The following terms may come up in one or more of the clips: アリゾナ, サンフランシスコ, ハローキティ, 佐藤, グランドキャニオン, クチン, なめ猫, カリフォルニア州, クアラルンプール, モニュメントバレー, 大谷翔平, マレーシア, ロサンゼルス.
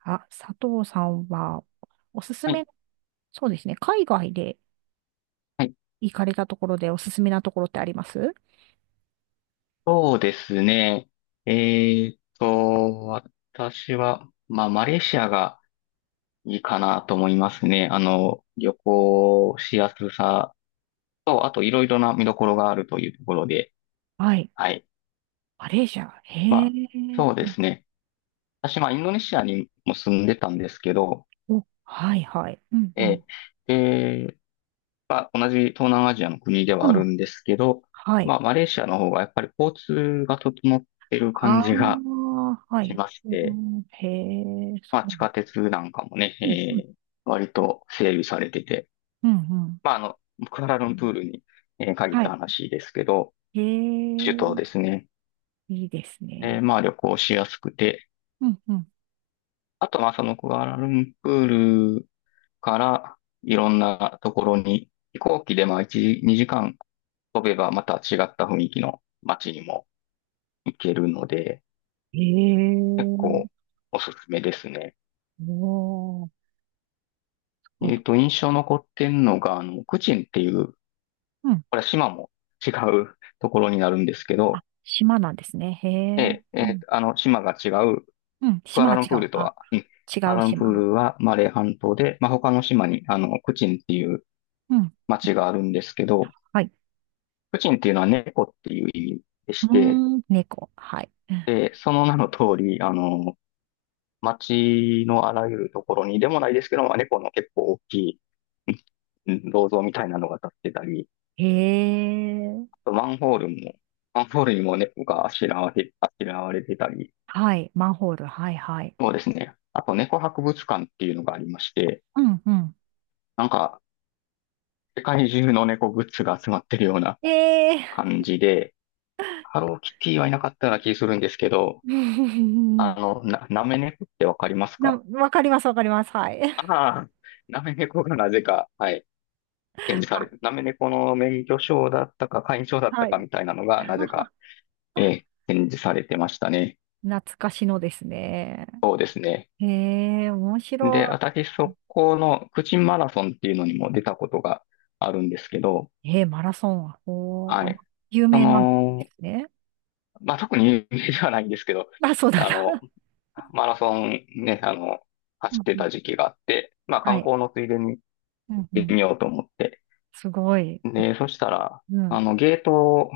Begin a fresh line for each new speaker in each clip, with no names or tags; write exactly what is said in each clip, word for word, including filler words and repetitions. あ、佐藤さんは、おすす
はい、
め、そうですね、海外で
はい
行かれたところでおすすめなところってあります？
そうですね。えーっと、私は、まあ、マレーシアがいいかなと思いますね。あの、旅行しやすさと、あといろいろな見どころがあるというところで、
はい。
はい。
マレーシア。
ま
へえ。
あ、そうですね。私、まあ、インドネシアにも住んでたんですけど、
お、はいはい。うんう
え
ん。
ー、で、まあ、同じ東南アジアの国で
う
はある
ん。
んですけど、
はい。
まあ、マレーシアの方がやっぱり交通が整ってる
あ
感じが
あ、は
し
い。
まし
う
て、
ん、へえ、
まあ、
そう。
地下鉄なんかもね、
うんうん。
えー割と整備されてて、
うんうん。
まあ、あの、クアラルンプールに、えー限っ
は
た
い。
話ですけど、
へ
首
え、
都ですね。
いいです
で、
ね。
まあ、旅行しやすくて、
うんうん。
あと、まあ、そのクアラルンプールからいろんなところに、飛行機でまあ、いち、にじかん飛べばまた違った雰囲気の街にも行けるので、
へ
結
え、
構おすすめですね。
おー、そう
え
だ。
っと、印象残ってんのが、あの、クチンっていう
うん。
これは島も違うところになるんですけ
あ、
ど、
島なんですね。へ
え
え。
え、え
う
ー
ん。
あの、島が違う、
うん。
クア
島
ラ
が
ルン
違
プー
う。
ルと
あ、
は、うん、ク
違
ア
う
ラルンプー
島。
ルはマレー半島で、まあ、他の島に、あの、クチンっていう
うん。
町があるんですけど、
はい。
クチンっていうのは猫っていう意味で
う
して、
ーん。猫。はい。
で、その名の通り、あの、町のあらゆるところにでもないですけど、まあ、猫の結構大きい、うん銅像みたいなのが立ってたり、
へえ。
あとマンホールも、マンホールにも猫があしらわれ、あしらわれてたり、
はい。マンホール。はい、はい。
そうですね。あと、猫博物館っていうのがありまして、
うん、うん。
なんか、世界中の猫グッズが集まってるような
ええ
感じで、ハローキティはいなかったような気するんですけど、あ
ー。
の、な、なめ猫ってわかります
な、
か？
わかります、わかります。はい。
ああ、なめ猫がなぜか、はい、展示され
あ、
て、なめ猫の免許証だったか、会員証だっ
は
たか
い。
みたいなのが、なぜか、ええ 展示されてましたね。
懐かしのですね。
そうですね。
へえ、面白
で、私、そこの、口マラソンっていうのにも出たことがあるんですけど、
い。えー、マラソン。おー、
は
あ、
い。
有
そ
名なんで
の、
すね。
まあ、特に有名ではないんですけど、
あ、そうなん
あ
だ。
の、マラソンね、あの、
う
走っ
ん
て
う
た
ん。
時期があって、まあ、
は
観
い。
光のついでに
う
行っ
んう
て
ん。
みようと思って。
すごい。
で、そしたら、あの、ゲート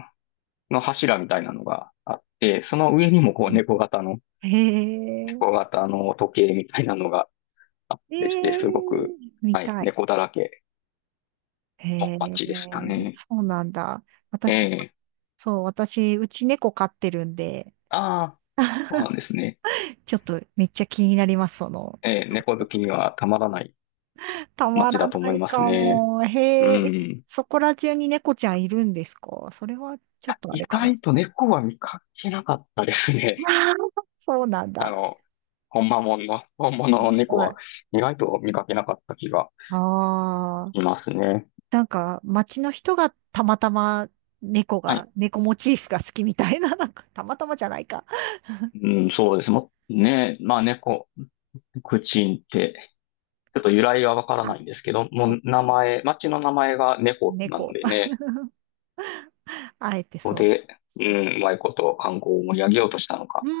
の柱みたいなのがあって、その上にもこう、
うん、
猫型の、
へえ。
猫型の時計みたいなのがあっ
え
てして、
え、
すごく、
見
はい、
たい。
猫だらけ
へ
の
え、
街でしたね。
そうなんだ。
え
私、
え。
そう、私、うち猫飼ってるんで、
ああ、そうな んですね。
ちょっとめっちゃ気になります、その。
ええ、猫好きにはたまらない
たま
街
ら
だと
な
思い
い
ます
か
ね。
も。
う
へえ、
ん。
そこら中に猫ちゃんいるんですか？それはちょっとあ
意
れかな。
外と猫は見かけなかったですね。
そうなん
あ
だ。
の、本間もんの、本物の猫
は
は
い。
意外と見かけなかった気が
ああ、
しますね。
なんか街の人がたまたま猫
はい。
が、猫モチーフが好きみたいな、なんかたまたまじゃないか。
うん、そうです。もう、ね、まあ猫、クチンって、ちょっと由
口、
来はわから
あ、
ないんですけど、も
そっ
う名
か。
前、町の名前が猫なの
猫。
で ね、
あえて
ここ
そうし
で、う
てる。
ん、うまいこと観光を盛り上げようとしたのか、
うー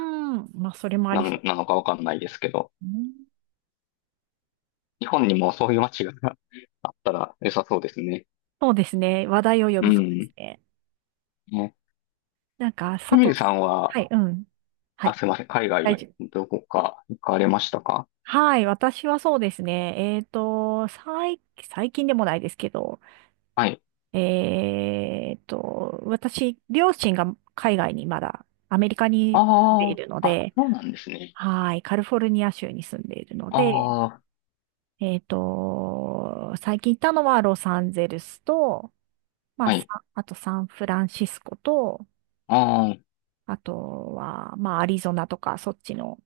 ん。まあ、それもあ
な
りそ
ん、なのかわかんないですけど、
う。うん、
日本にもそういう町が あったら良さそうですね。
そうですね。話題を呼
う
びそうです
ん。
ね。
ね
なんか、佐
ひみ
藤、
りさんは、
はい、うん。は
あ、
い。
すいません、海
大丈
外
夫。
どこか行かれましたか？
はい。私はそうですね。えっと、最、最近でもないですけど、
はい。
えっと、私、両親が海外にまだ、アメリカに住んでい
あ
るの
あ、あ、
で、
そうなんですね。
はい。カリフォルニア州に住んでいるので、
ああ、
えっと、最近行ったのはロサンゼルスと、まあ、
は
さ
い。
あとサンフランシスコと、
ああ、
あとは、まあ、アリゾナとか、そっちの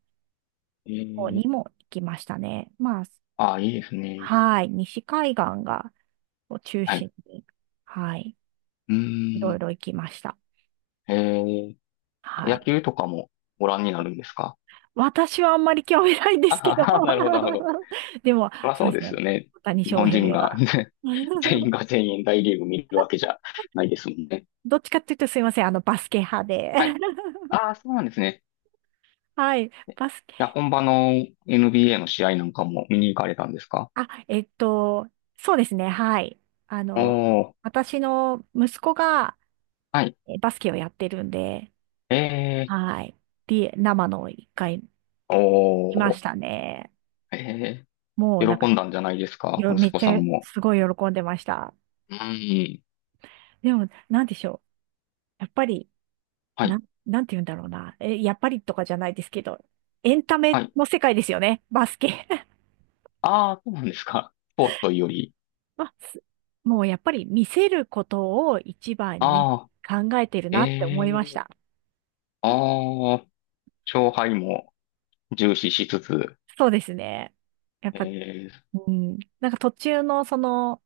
え
方
え、
にも行きましたね。まあ、
ああ、いいですね。
はい、西海岸がを中
はい。
心に、はい、
う
い
ー
ろい
ん、
ろ行きました。
ええ、
は
野
い。
球とかもご覧になるんですか？
私はあんまり興味ないん ですけど。
ああ、なるほど、なるほど。
でも、
まあ
そう
そう
です
です
ね。
よね。
大谷
日
翔
本人
平
が
は。
全員 が全員大リーグ見るわけじゃないですもんね。
どっちかっていうとすいません。あの、バスケ派で。
はい。ああ、そうなんですね。
はい。
い
バス
や、本場の エヌビーエー の試合なんかも見に行かれたんですか？
あ、えっと、そうですね、はい。あの、
おー、
私の息子が
はい。
えバスケをやってるんで、
えー、
はい。で、生の一回いま
お
したね。
ー、え
もうなん
ー、
か、
喜んだんじゃないですか、
よめ
息
っ
子
ち
さ
ゃ
んも。
すごい喜んでました。
うーん、
でも、なんでしょう。やっぱり、
は
な
い、
ん、なんて言うんだろうな。え、やっぱりとかじゃないですけど、エンタメ
はい。
の世界ですよね、バスケ。
ああそうなんですか。スポーツというより。
まあすもうやっぱり見せることを一番に
ああ
考えてるなって思いまし
えー、
た。
ああ勝敗も重視しつつ、
そうですね。やっ
え
ぱ、
ー、
うん、なんか途中のその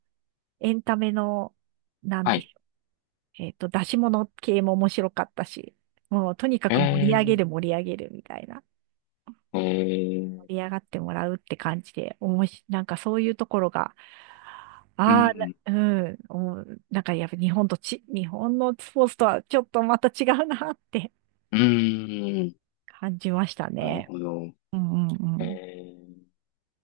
エンタメの、なん
は
で
い。
しょう、えっと、出し物系も面白かったし、もうとにかく盛り上げる
え
盛り上げるみたいな、
ー、え
盛り
ー、
上がってもらうって感じで、おもし、なんかそういうところが、
う
ああ、な
ん、
うん、おなんかやっぱ日本とち、日本のスポーツとはちょっとまた違うなって
うーん、
感じました
なる
ね。
ほど。
うんうんう
え
ん。
ー、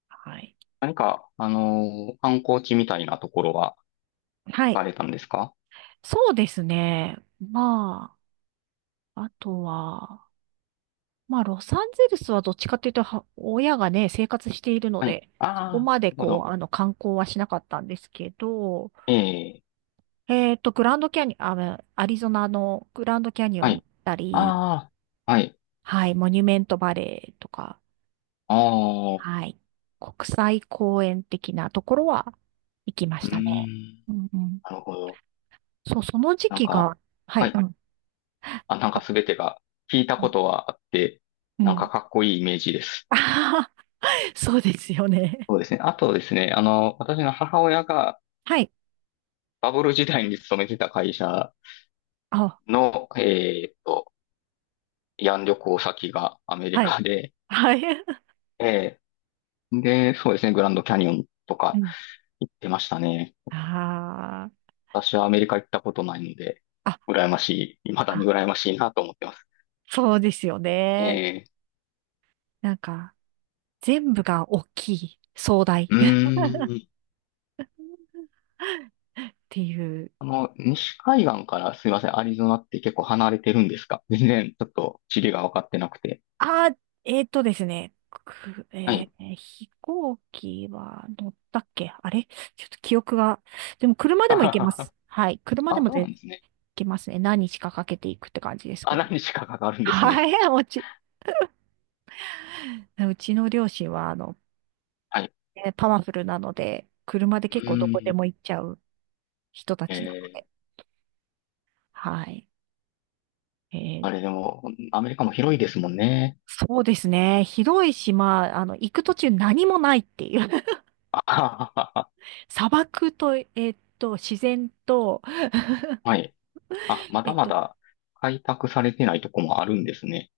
はい。
何か、あのー観光地みたいなところは
は
行
い。
かれたんですか？
そうですね。まあ。あとは、まあ、ロサンゼルスはどっちかっていうと、は親がね、生活しているの
はい。
で、そこ
ああ
ま
な
で
るほ
こう、
ど。
あの、観光はしなかったんですけど、
ええ、
えっと、グランドキャニオン、あ、アリゾナのグランドキャニオ
は
ンに
い。
行ったり、
ああ、はい。
はい、モニュメントバレーとか、
ああ、う
はい、国際公園的なところは行きま
ー
したね。
ん。
うんうん。
なるほど。
そう、その時
なん
期
か、
が、は
は
い、う
い。
ん。
あ、なんか
あ、
すべてが聞いた
うん。
ことはあって、
う
なんか
ん、
かっこいいイメージです。
あはは。 そうですよね。
そうですね。あとですね、あの、私の母親が
はい。
バブル時代に勤めてた会社
あ、
の、えっと、慰安旅行先がアメリ
はい。
カで、
はい。
ええ、で、そうですね、グランドキャニオンと
う
か
ん。
行ってましたね。
あ
私はアメリカ行ったことないので、
あ。あ、
羨ましい、未だに
あ、
羨ましいなと思ってます。
そうですよね。
え
なんか、全部が大きい、壮大
ー、う
っ
ーん。
ていう。
あの、西海岸からすいません、アリゾナって結構離れてるんですか？全然ちょっと地理が分かってなくて。
あ、えっとですね。く
は
え
い。
ー飛行機は乗ったっけあれ？ちょっと記憶が。でも車 で
あは
も行け
は
ま
は
す。はい。車で
あ、
も
そう
で
な
行
んですね。
けますね。何日かかけていくって感じです
あ、
けど。
何日かかかるんです
は
ね。
い。もち、うちの両親は、あの、
はい。
えーパワフルなので、車で
う
結構どこで
ーん。
も行っちゃう。人た
え
ちなので。
ー、
はい。えー、
あれでも、アメリカも広いですもんね。
そうですね。広い島、あの、行く途中何もないっていう。
あははは
砂漠と、えーっと、自然と、
はい。あ、ま
え
だ
っ
ま
と、
だ開拓されてないとこもあるんですね。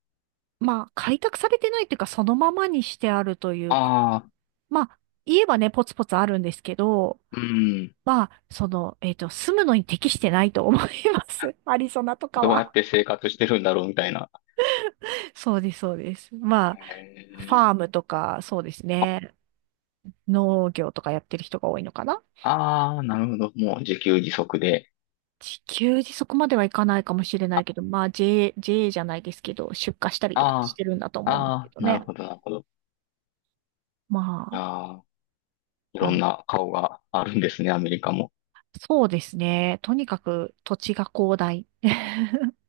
まあ、開拓されてないというか、そのままにしてあるというか、
ああ、
まあ、言えばね、ポツポツあるんですけど、
うん。
まあ、その、えーっと、住むのに適してないと思います。アリゾナとか
どうやっ
は。
て生活してるんだろうみたいな。
そうです、そうです。ま
へ
あ、フ
え。
ァームとか、そうですね。農業とかやってる人が多いのかな？
ああ、なるほど。もう自給自足で。
地球にそこまではいかないかもしれないけど、まあ ジェーエー、ジェーエー じゃないですけど、出荷したりと
あ
かしてるんだと
あ、
思うんで
あ
すけ
あ、
ど
なる
ね。
ほど、なるほど。あ
ま
あ、い
あ、あ
ろん
の、
な顔があるんですね、アメリカも。
そうですね。とにかく土地が広大。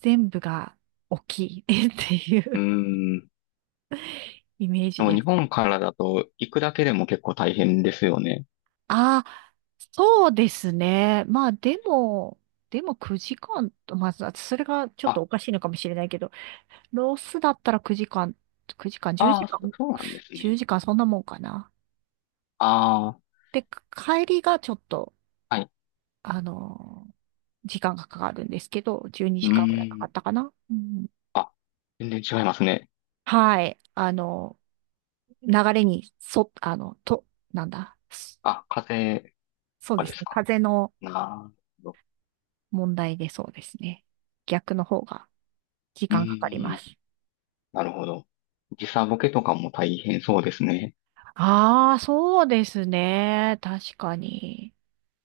全部が大きい ってい
う
う
ーん。
イメージ
でも
で
日
す。
本からだと行くだけでも結構大変ですよね。
ああ、そうですね。まあでも、でもくじかんと、まあ、そそれがちょっと
あ、
おかしいのかもしれないけど、ロースだったらくじかん、くじかん、1
ああ、
時
そ
間、
そうなんです
10
ね。
時間そんなもんかな。
あ
で、帰りがちょっと、
あ、はい。
あのー時間がかかるんですけど、12
う
時間ぐらいか
ー
か
ん。
ったかな。うん、
あ、全然違いますね。
はい。あの、流れに、そ、あの、と、なんだ。そ
あ、風邪
そう
とか
で
で
す
す
ね。
か。
風の
なるほど。
問題でそうですね。逆の方が時
う
間かかり
ー
ま
ん。
す。
なるほど。時差ボケとかも大変そうですね。
ああ、そうですね。確かに。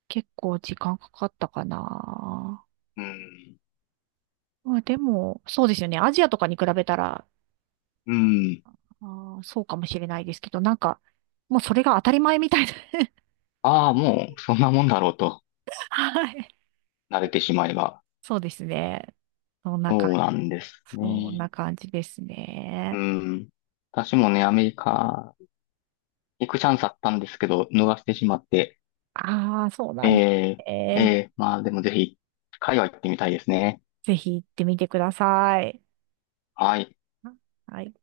結構時間かかったかな。
うーん。
まあでも、そうですよね。アジアとかに比べたら、
うーん。
ああ、そうかもしれないですけど、なんか、もうそれが当たり前みたいな。
ああ、もうそんなもんだろうと、
はい。
慣れてしまえば。
そうですね。そんな感
そうなんです
じ、そん
ね。
な感じです
う
ね。
ん。私もね、アメリカ行くチャンスあったんですけど、逃してしまって。
ああ、そうなんで
え
す
ー、
ね。
えー、まあでもぜひ、海外行ってみたいですね。
ぜひ行ってみてください。
はい。
はい。